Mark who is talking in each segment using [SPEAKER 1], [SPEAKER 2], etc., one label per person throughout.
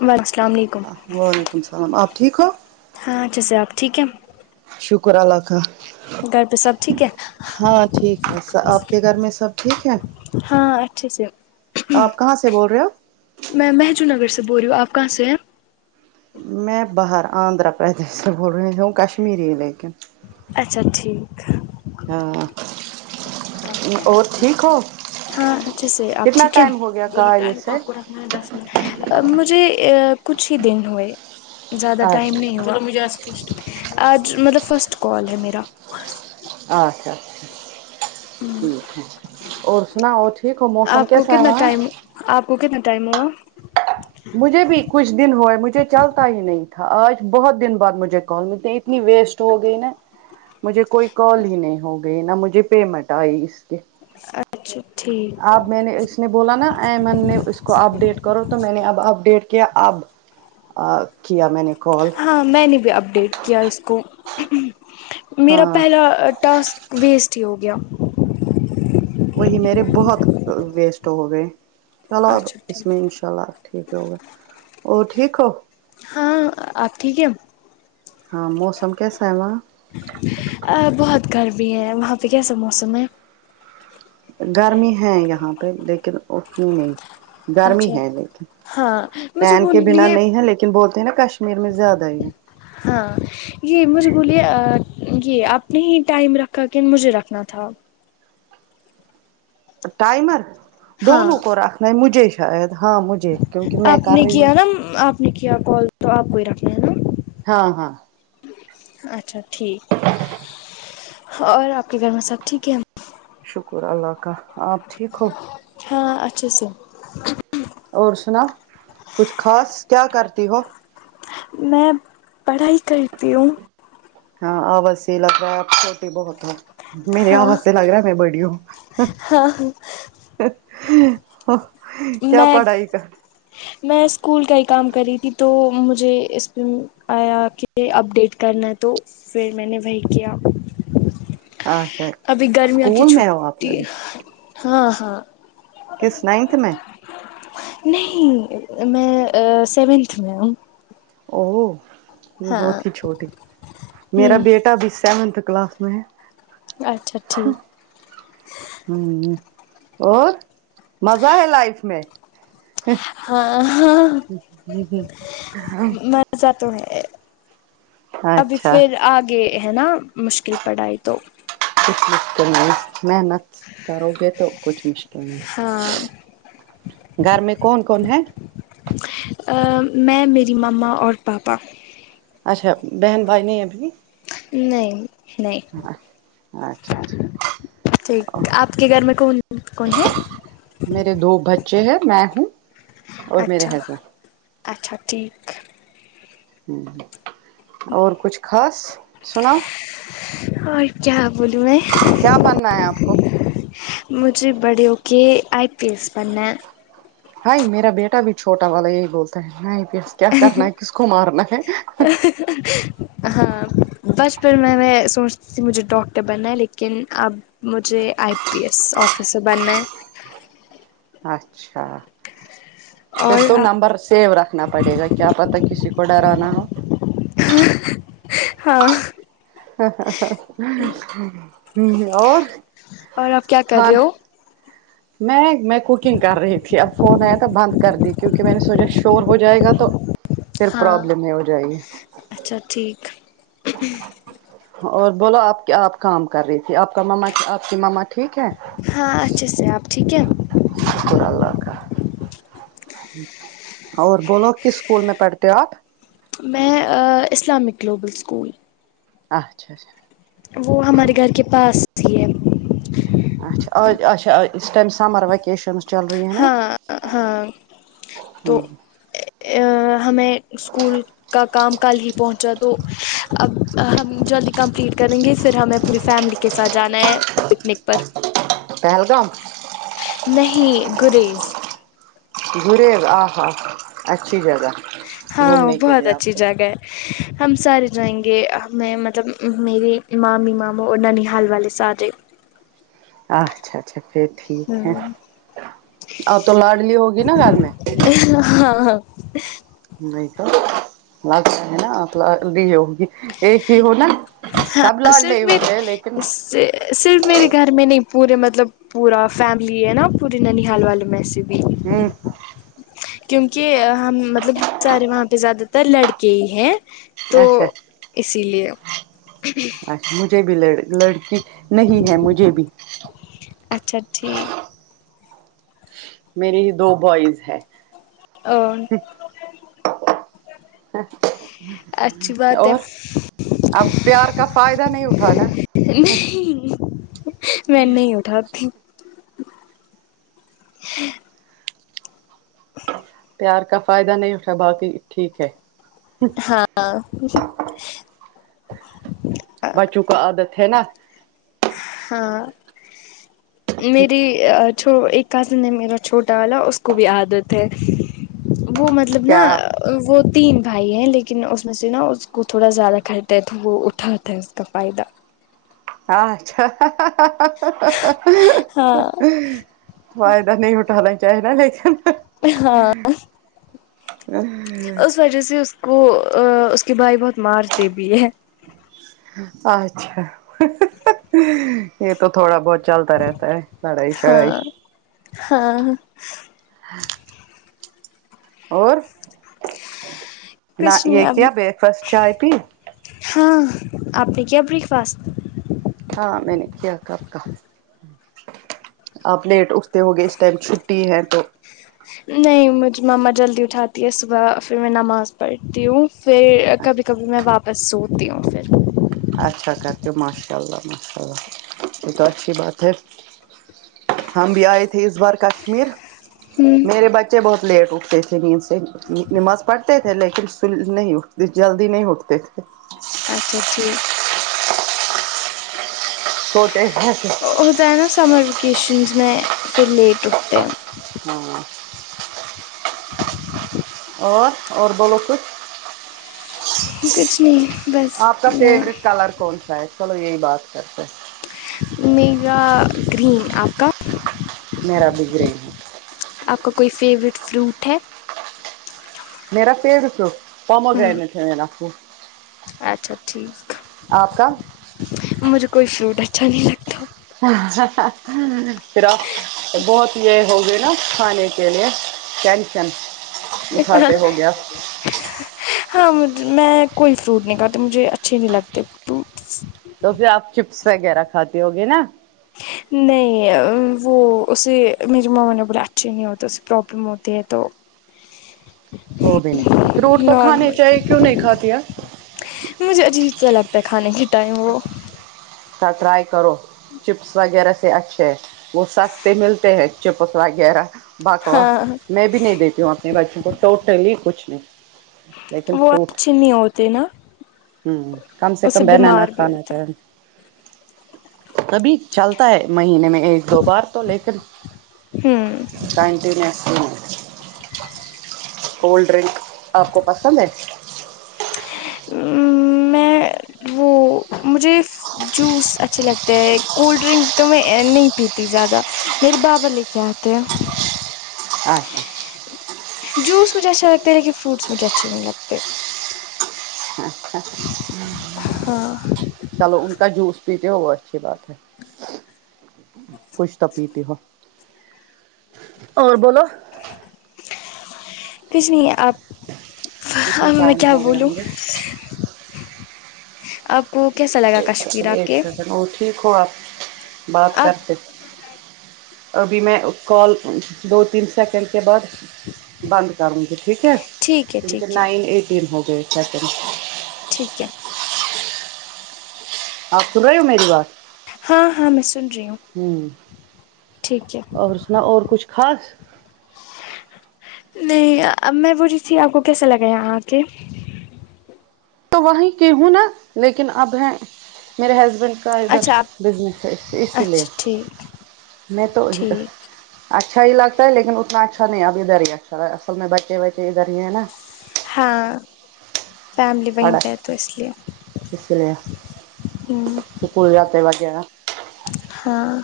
[SPEAKER 1] وعلیکم السلام علیکم
[SPEAKER 2] وعلیکم السلام آپ ٹھیک ہو
[SPEAKER 1] ہاں اچھے سےآپ ٹھیک ہے
[SPEAKER 2] شکر اللہ کا
[SPEAKER 1] گھر پہ سب ٹھیک ہے
[SPEAKER 2] ہاں ٹھیک ہے س آپ کے گھر میں سب ٹھیک ہے
[SPEAKER 1] ہاں اچھے سے
[SPEAKER 2] آپ کہاں سے بول رہے ہو
[SPEAKER 1] میں مہجو نگر سے بول رہی ہوں آپ کہاں سے ہے
[SPEAKER 2] میں باہر آندھرا پردیش سے بول رہی ہوں کشمیری لیکن
[SPEAKER 1] اچھا ٹھیک
[SPEAKER 2] ہاں اور ٹھیک ہو
[SPEAKER 1] ہاں اچھے سے آپ
[SPEAKER 2] کتنا
[SPEAKER 1] ٹھیک ہے
[SPEAKER 2] ٹائم ہو گیا کاریہ سے
[SPEAKER 1] مجھے ا کچھ ہی دن ہوئے زیادہ ٹائم
[SPEAKER 2] اچھا
[SPEAKER 1] نہیں ہوا آج مطلب فرسٹ کال ہے میرا
[SPEAKER 2] اچھا اچھا ٹھیک ٹھیک اور سناؤ اٹھ دیکھو موسم
[SPEAKER 1] آپ کو
[SPEAKER 2] کیسا ہے
[SPEAKER 1] کتنا
[SPEAKER 2] وہاں
[SPEAKER 1] ٹائم آپ کو کتنا ٹائم ہوا
[SPEAKER 2] مجھے بھی کچھ دن ہوئے مجھے چلتا ہی نہیں تھا آج بہت دن بعد مجھے کال ملتے اتنی ویسٹ ہو گئی نا مجھے کوئی کال ہی نہیں ہو گئی نا مجھے پیمنٹ آئی اس کے
[SPEAKER 1] اچھا ٹھیک
[SPEAKER 2] اب میں نے اس نے بولا نا ایمن نے اس کو اپ ڈیٹ کرو تو میں نے اب اپ ڈیٹ کیا اب آ کیا میں نے کال
[SPEAKER 1] ہاں میں نے بھی اپڈیٹ کیا اس کو میرا
[SPEAKER 2] ہاں
[SPEAKER 1] پہلا ٹاسک ویسٹ ہی ہو گیا
[SPEAKER 2] وہی میرے بہت ویسٹ ہو گئے چلو اب
[SPEAKER 1] اچھا
[SPEAKER 2] اس
[SPEAKER 1] ٹھیک
[SPEAKER 2] میں انشاء اللہ اب ٹھیک ہوگا اور ٹھیک ہو
[SPEAKER 1] ہاں آپ ٹھیک ہے
[SPEAKER 2] ہاں موسم کیسا ہے وہاں
[SPEAKER 1] بہت گرمی ہے وہاں پہ کیسا موسم ہے
[SPEAKER 2] گرمی ہے یہاں پہ لیکن اتنی نہیں گرمی
[SPEAKER 1] اچھا
[SPEAKER 2] ہے لیکن
[SPEAKER 1] ہاں مجھے
[SPEAKER 2] فین کے بنا
[SPEAKER 1] بولیے
[SPEAKER 2] نہیں ہے لیکن بولتے ہیں نا کشمیر میں زیادہ ہی ہے
[SPEAKER 1] ہاں یہ مجھے بولئے یہ اپنے ہی ٹائم رکھا کہ مجھے رکھنا تھا
[SPEAKER 2] ٹائمر
[SPEAKER 1] ہاں
[SPEAKER 2] دونوں کو رکھناہے مجھے شاید ہاں مجھے کیونکہ میں
[SPEAKER 1] آپ
[SPEAKER 2] کر
[SPEAKER 1] نے
[SPEAKER 2] رہی ہو
[SPEAKER 1] کیا نا آپ نے کیا کال تو آپ کو بھی رکھ لے نا
[SPEAKER 2] ہاں ہاں
[SPEAKER 1] اچھا ٹھیک اور آپ کے گھر میں سب ٹھیک ہے
[SPEAKER 2] شکر اللہ کا آپ ٹھیک ہو
[SPEAKER 1] ہاں اچھا سے
[SPEAKER 2] اور سناو کچھ خاص کیا کرتی ہو
[SPEAKER 1] میں پڑھائی کرتی ہوں
[SPEAKER 2] ہاں آواز سے ھی لگ رہا ہے اپ چھوٹی بہت ہے میرے
[SPEAKER 1] ہاں
[SPEAKER 2] آواز سے لگ رہا ہے میں بڑی ہوں
[SPEAKER 1] ہاں
[SPEAKER 2] کیا
[SPEAKER 1] میں
[SPEAKER 2] پڑھائی کر
[SPEAKER 1] میں اسکول کا ہی کام کر رہی تھی تو مجھے اس آیا کے اپ ڈیٹ کرنا تو پھر میں نے وہی کیا
[SPEAKER 2] اچھا
[SPEAKER 1] ابھی گرمیاں کی
[SPEAKER 2] اسکول میں ہو آپ
[SPEAKER 1] چھوٹی
[SPEAKER 2] ابھی
[SPEAKER 1] ہاں ہاں
[SPEAKER 2] کس نائنتھ میں
[SPEAKER 1] نہیں میں آ سیونتھ میں ہوں
[SPEAKER 2] او
[SPEAKER 1] ہاں
[SPEAKER 2] بہت ہی چھوٹی میرا
[SPEAKER 1] ہوں
[SPEAKER 2] بیٹا بھی سیونتھ کلاس میں ہے
[SPEAKER 1] اچھا ٹھیک
[SPEAKER 2] ہوں اور مزہ ہے لائف میں
[SPEAKER 1] ہاں ہاں
[SPEAKER 2] ہا
[SPEAKER 1] مزہ تو ہے ابھی
[SPEAKER 2] اچھا
[SPEAKER 1] پھر آگے ہے نا مشکل پڑائی تو
[SPEAKER 2] کچھ مشکل نہیں محنت کرو گے تو کچھ مشکل نہیں
[SPEAKER 1] ہاں
[SPEAKER 2] گھر میں کون کون ہے
[SPEAKER 1] میں میری مما اور پاپا
[SPEAKER 2] اچھا بہن بھائی نے ابھی
[SPEAKER 1] نہیں نہیں
[SPEAKER 2] ہا اچھا اچھا
[SPEAKER 1] ٹھیک آپ کے گھر میں کون کون ہے
[SPEAKER 2] میرے دو بچے ہیں میں ہوں اور میرے
[SPEAKER 1] اچھا
[SPEAKER 2] حسبینڈ
[SPEAKER 1] اچھا ٹھیک
[SPEAKER 2] ہمم اور کچھ خاص سناؤ
[SPEAKER 1] اور کیا بولوں میں
[SPEAKER 2] کیا بننا ہے آپ کو
[SPEAKER 1] مجھے بڑے اوکے آئی پی ایس پننے ہیں
[SPEAKER 2] بھائی میرا بیٹا بھی چھوٹا والا یہی بولتا ہے نہیں پیس کیا کرنا ہے کس کو مارنا ہے
[SPEAKER 1] ہاں بچپن میں میں سوچتی تھی مجھے ڈاکٹر بننا ہے لیکن اب مجھے آئی پی ایس آفسر بننا ہے
[SPEAKER 2] اچھا پھر
[SPEAKER 1] اور
[SPEAKER 2] تو نمبر سیو رکھ نا پڑے گا کیا پتا کسی کو ڈرانا ہو
[SPEAKER 1] ہاں
[SPEAKER 2] ہمم اور
[SPEAKER 1] اور آپ کیا کر رہے
[SPEAKER 2] کھانا
[SPEAKER 1] ہو
[SPEAKER 2] میں میں کوکنگ کر رہی تھی اب فون آیا تو بند کر دی کیونکہ میں نے سوچا شور ہو جائے گا تو پھر
[SPEAKER 1] ہاں
[SPEAKER 2] پروابلم یہ ہو جائی
[SPEAKER 1] اچھا ٹھیک
[SPEAKER 2] اور بولو آپ آپ کام کر رہی تھی آپ کا ماما آپ کی ماما ٹھیک ہے
[SPEAKER 1] ہاں اچھے سے آپ ٹھیک ہے
[SPEAKER 2] شکر اللہ کا اور بولو کس اسکول میں پڑھتے ہو آپ
[SPEAKER 1] میں اسلامک گلوبل سکول
[SPEAKER 2] اچھا اچھا
[SPEAKER 1] وہ ہمارے گھر
[SPEAKER 2] ٹھیک
[SPEAKER 1] کے پاس ہی ہے
[SPEAKER 2] اچھا اچا ا اس ٹائم سمر وکیشنز
[SPEAKER 1] ہاں ہاں تو ہمیں اسکول کا کام کل ہی پہنچا تو اب ہم جلدی کمپلیٹ کریں گے پھر ہمیں پوری فیملی کے ساتھ جانا ہے پکنک پر
[SPEAKER 2] پہلگام
[SPEAKER 1] نہیں گریز
[SPEAKER 2] گریب آ ہا اچھی جگہ
[SPEAKER 1] ہاں
[SPEAKER 2] گھومنے کے
[SPEAKER 1] بہت
[SPEAKER 2] لیے آپ
[SPEAKER 1] اچھی
[SPEAKER 2] کو
[SPEAKER 1] جگہ ہے ہم سارے جائیں گے ہم میں مطلب میرے مامی ماموں اور ننی حال والے سارے
[SPEAKER 2] اچھا اچھا پھر ٹھیک ہے
[SPEAKER 1] ہاں
[SPEAKER 2] اب تو لاڈلی ہوگی نا گھر میں
[SPEAKER 1] ہاں ہاں
[SPEAKER 2] نہیں تو لگتا ہے نا آ ل لی ہوگی [unintelligible] ایک ہی ہو نا
[SPEAKER 1] ہاں
[SPEAKER 2] سب لاڈلے
[SPEAKER 1] صرف میرے
[SPEAKER 2] ہوتے لیکن
[SPEAKER 1] صرف میرے گھر میں نہیں پورے مطلب پورا فیملی ہے نا پورے ننی حال والے میں سے بھی
[SPEAKER 2] ہوں
[SPEAKER 1] کیونکہ ہم مطلب سارے وہاں پہ زیادہ تر لڑکے ہی ہیں تو
[SPEAKER 2] اچھا
[SPEAKER 1] اسی لیے
[SPEAKER 2] اچھا مجھے بھی ل لڑکی نہیں ہے مجھے بھی
[SPEAKER 1] اچھا ٹھیک
[SPEAKER 2] میری دو بوائز ہے
[SPEAKER 1] اور اچھی بات ہے
[SPEAKER 2] اور اب پیار کا فائدہ نہیں اٹھانا
[SPEAKER 1] نہیں میں نہیں اٹھاتی ہوں ح ہ
[SPEAKER 2] پیار کا فائدہ نہیں اٹھا باقی ٹھیک ہے
[SPEAKER 1] ہاں
[SPEAKER 2] بچوں کو عادت ہے نا
[SPEAKER 1] ہاں میری ایک کازن ہے میرا چھوٹا والا اس کو بھی عادت ہے وہ م طلب نا
[SPEAKER 2] کیا
[SPEAKER 1] وہ تین بھائی ہیں لیکن اس میں سے نا اس کو تھوڑا زیادہ خرد ہے تو وہ اٹھاتا ہے اس کا فائدہ
[SPEAKER 2] اچھا
[SPEAKER 1] ہاں
[SPEAKER 2] فائدہ نہیں اٹھانا چاہیے لیکن
[SPEAKER 1] ہاں
[SPEAKER 2] آ ہ
[SPEAKER 1] اس وجہ سے اس کو ا اس کے بھائی بہت مارتے بھی ہے
[SPEAKER 2] اچھا یہ تو تھوڑا بہت چلتا رہتا ہے لڑائی شڑائی
[SPEAKER 1] ہاں ہاں
[SPEAKER 2] اور نہ
[SPEAKER 1] کچھ نہیں
[SPEAKER 2] یہ
[SPEAKER 1] ابھی
[SPEAKER 2] کیا بریک فاسٹ چائے پی
[SPEAKER 1] ہاں آپ نے کیا بریک فاسٹ
[SPEAKER 2] ہاں میں نے کیا کب کا آپ لیٹ اٹھتے ہوگئے اس ٹائم چھٹی ہے تو
[SPEAKER 1] نہیں مجھے مما جلدی اٹھاتی ہے صبح پھر میں نماز پڑھتی ہوں پھر کبھی کبھی میں واپس سوتی ہوں پھر
[SPEAKER 2] اچھا کرتے ہو ماشاء اللہ ماشاء اللہ یہ تو اچھی بات ہے ہم بھی آے تھے اس بار کشمیر
[SPEAKER 1] ہوں
[SPEAKER 2] میرے بچے بہت لیٹ اٹھتے تھے نیند سے نماز پڑھتے تھے لیکن سن نہیں ا یہ جلدی نہیں اٹتے
[SPEAKER 1] اچھا ٹھیک
[SPEAKER 2] سوتے رہتے
[SPEAKER 1] ہوتا ہے نا سمر ویکیشنز میں پھر لیٹ اٹھتے ہیں
[SPEAKER 2] ہاں اور اور بولو کچھ
[SPEAKER 1] کچھ نہیں بس
[SPEAKER 2] آپ کا
[SPEAKER 1] میں
[SPEAKER 2] فیورٹ کلر کون سا ہے چلو یہی بات کرتے ہیں
[SPEAKER 1] میرا گرین آپ کا
[SPEAKER 2] میرا بھی گرین ہے
[SPEAKER 1] آپ کا کوئی فیوریٹ فروٹ ہے
[SPEAKER 2] میرا فیوریٹ فروٹ
[SPEAKER 1] ہوں
[SPEAKER 2] پومگرانیٹ ہے میرا فروٹ
[SPEAKER 1] اچھا ٹھیک مجھے کوئی شوٹ اچھا نہیں لگتا
[SPEAKER 2] پھر آپ بہت یہ ہوگے نا کھانے کے لیے ٹینشن
[SPEAKER 1] ایک
[SPEAKER 2] اٹھاتے ہو گیا
[SPEAKER 1] بنانا ہاں میں د میں کوئی فروٹ نہیں کھاتے مجھے اچھے نہیں لگتے فروٹ
[SPEAKER 2] تو پھر آپ چپس وغیرہ کھاتے ہو گے نا
[SPEAKER 1] نہیں ا وہ اسے میری مما نے بولے اچھے نہیں ہوتے اسے پرابلم ہوتی ہے تو
[SPEAKER 2] وہ بھی نہیں فروٹ تو کھانے
[SPEAKER 1] نارمل
[SPEAKER 2] چاہیے کیوں نہیں کھاتی ا
[SPEAKER 1] مجھے عجیب سا لگتا ہے کھانے کے ٹائم وہ
[SPEAKER 2] تا ٹرائی کرو چپس وغیرہ سے اچھے ہیں وہ سستے ملتے ہیں چپس وغیرہ بکواہ
[SPEAKER 1] ہاں
[SPEAKER 2] میں بھی نہیں دیتی ہوں اپنے بچوں کو ٹوٹلی کچھ نہیں لیکن
[SPEAKER 1] وہ
[SPEAKER 2] فروٹ
[SPEAKER 1] اچھے نہیں ہوتے نا
[SPEAKER 2] ہوں کم سے
[SPEAKER 1] اس
[SPEAKER 2] کم بنانا
[SPEAKER 1] بیمار بھی
[SPEAKER 2] کھانا
[SPEAKER 1] ہوتا
[SPEAKER 2] تھا
[SPEAKER 1] ہے۔
[SPEAKER 2] کبھی چلتا ہے مہینے میں ایک دو بار تو لیکن
[SPEAKER 1] ہوں
[SPEAKER 2] کونٹینوسلی نہیں کولڈ ڈرنک آپ کو پسند ہے
[SPEAKER 1] وں میں اے وہ وہ مجھے اس جوس اچھے لگتے ہیں کولڈ ڈرنک تو میں اے نہیں پیتی زیادہ میرے بابا لے کے آتے ہیں
[SPEAKER 2] اچھا
[SPEAKER 1] جوس مجھے اچھا لگتا ہے لیکن فروٹس مجھے اچھے نہیں لگتے
[SPEAKER 2] اچھا
[SPEAKER 1] ہاں
[SPEAKER 2] چلو ان کا جوس پیتے ہو وہ اچھی بات ہے کچھ تو پیتے ہو اور بولو
[SPEAKER 1] کچھ نہیں ہے آپ
[SPEAKER 2] کتنے
[SPEAKER 1] اب میں
[SPEAKER 2] ٹائم
[SPEAKER 1] کیا
[SPEAKER 2] ہو گیا
[SPEAKER 1] بولوں
[SPEAKER 2] مجھے
[SPEAKER 1] آپ کو کیسا لگا
[SPEAKER 2] ایک
[SPEAKER 1] کشمیر
[SPEAKER 2] سیکنڈ
[SPEAKER 1] آ
[SPEAKER 2] ایک
[SPEAKER 1] کے
[SPEAKER 2] سیکنڈ اور ٹھیک ہو آپ بات
[SPEAKER 1] اب
[SPEAKER 2] کرتے ابھی میں کال دو تین سیکنڈ کے بعد بند کروں گی ٹھیک ہے
[SPEAKER 1] ٹھیک ہے
[SPEAKER 2] کیونکہ
[SPEAKER 1] ٹھیک ہے
[SPEAKER 2] نائن ایٹین ہو گئے سیکنڈ
[SPEAKER 1] ٹھیک ہے
[SPEAKER 2] آپ سن رہے ہو میری بات
[SPEAKER 1] ہاں ہاں میں سن رہی ہوں
[SPEAKER 2] ہوں
[SPEAKER 1] ٹھیک ہے
[SPEAKER 2] اور سناؤ اور کچھ خاص
[SPEAKER 1] نہیں اب میں بول رہی تھی آپ کو کیسے لگا یہاں آکے
[SPEAKER 2] تو وہیں کی ہوں نا لیکن اب ہیں میرے ہسبینڈ س ادھر
[SPEAKER 1] اچھا آپ
[SPEAKER 2] بزنس ہے اسی لیے
[SPEAKER 1] اچھا ٹھیک
[SPEAKER 2] نہیں تو
[SPEAKER 1] ٹھیک
[SPEAKER 2] اچھا ہی لگتا ہے لیکن اتنا اچھا نہیں اب ادھر ہی اچھا اصل میں بچے وچے ادھر ہی ہیں نا
[SPEAKER 1] ہاں فیملی وہیں
[SPEAKER 2] پڑا
[SPEAKER 1] پہ ہے تو اس لیے
[SPEAKER 2] اس لیے اسکول جاتے وقت کیا نا
[SPEAKER 1] ہاں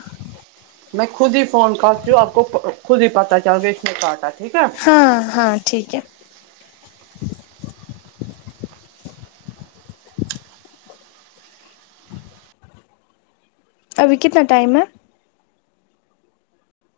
[SPEAKER 2] میں خود ہی فون کرتی ہوں آپ کو خود ہی پتہ چل گیا اس میں کاٹا ٹھیک ہے
[SPEAKER 1] ہاں ہاں ٹھیک ہے ابھی کتنا ٹائم ہے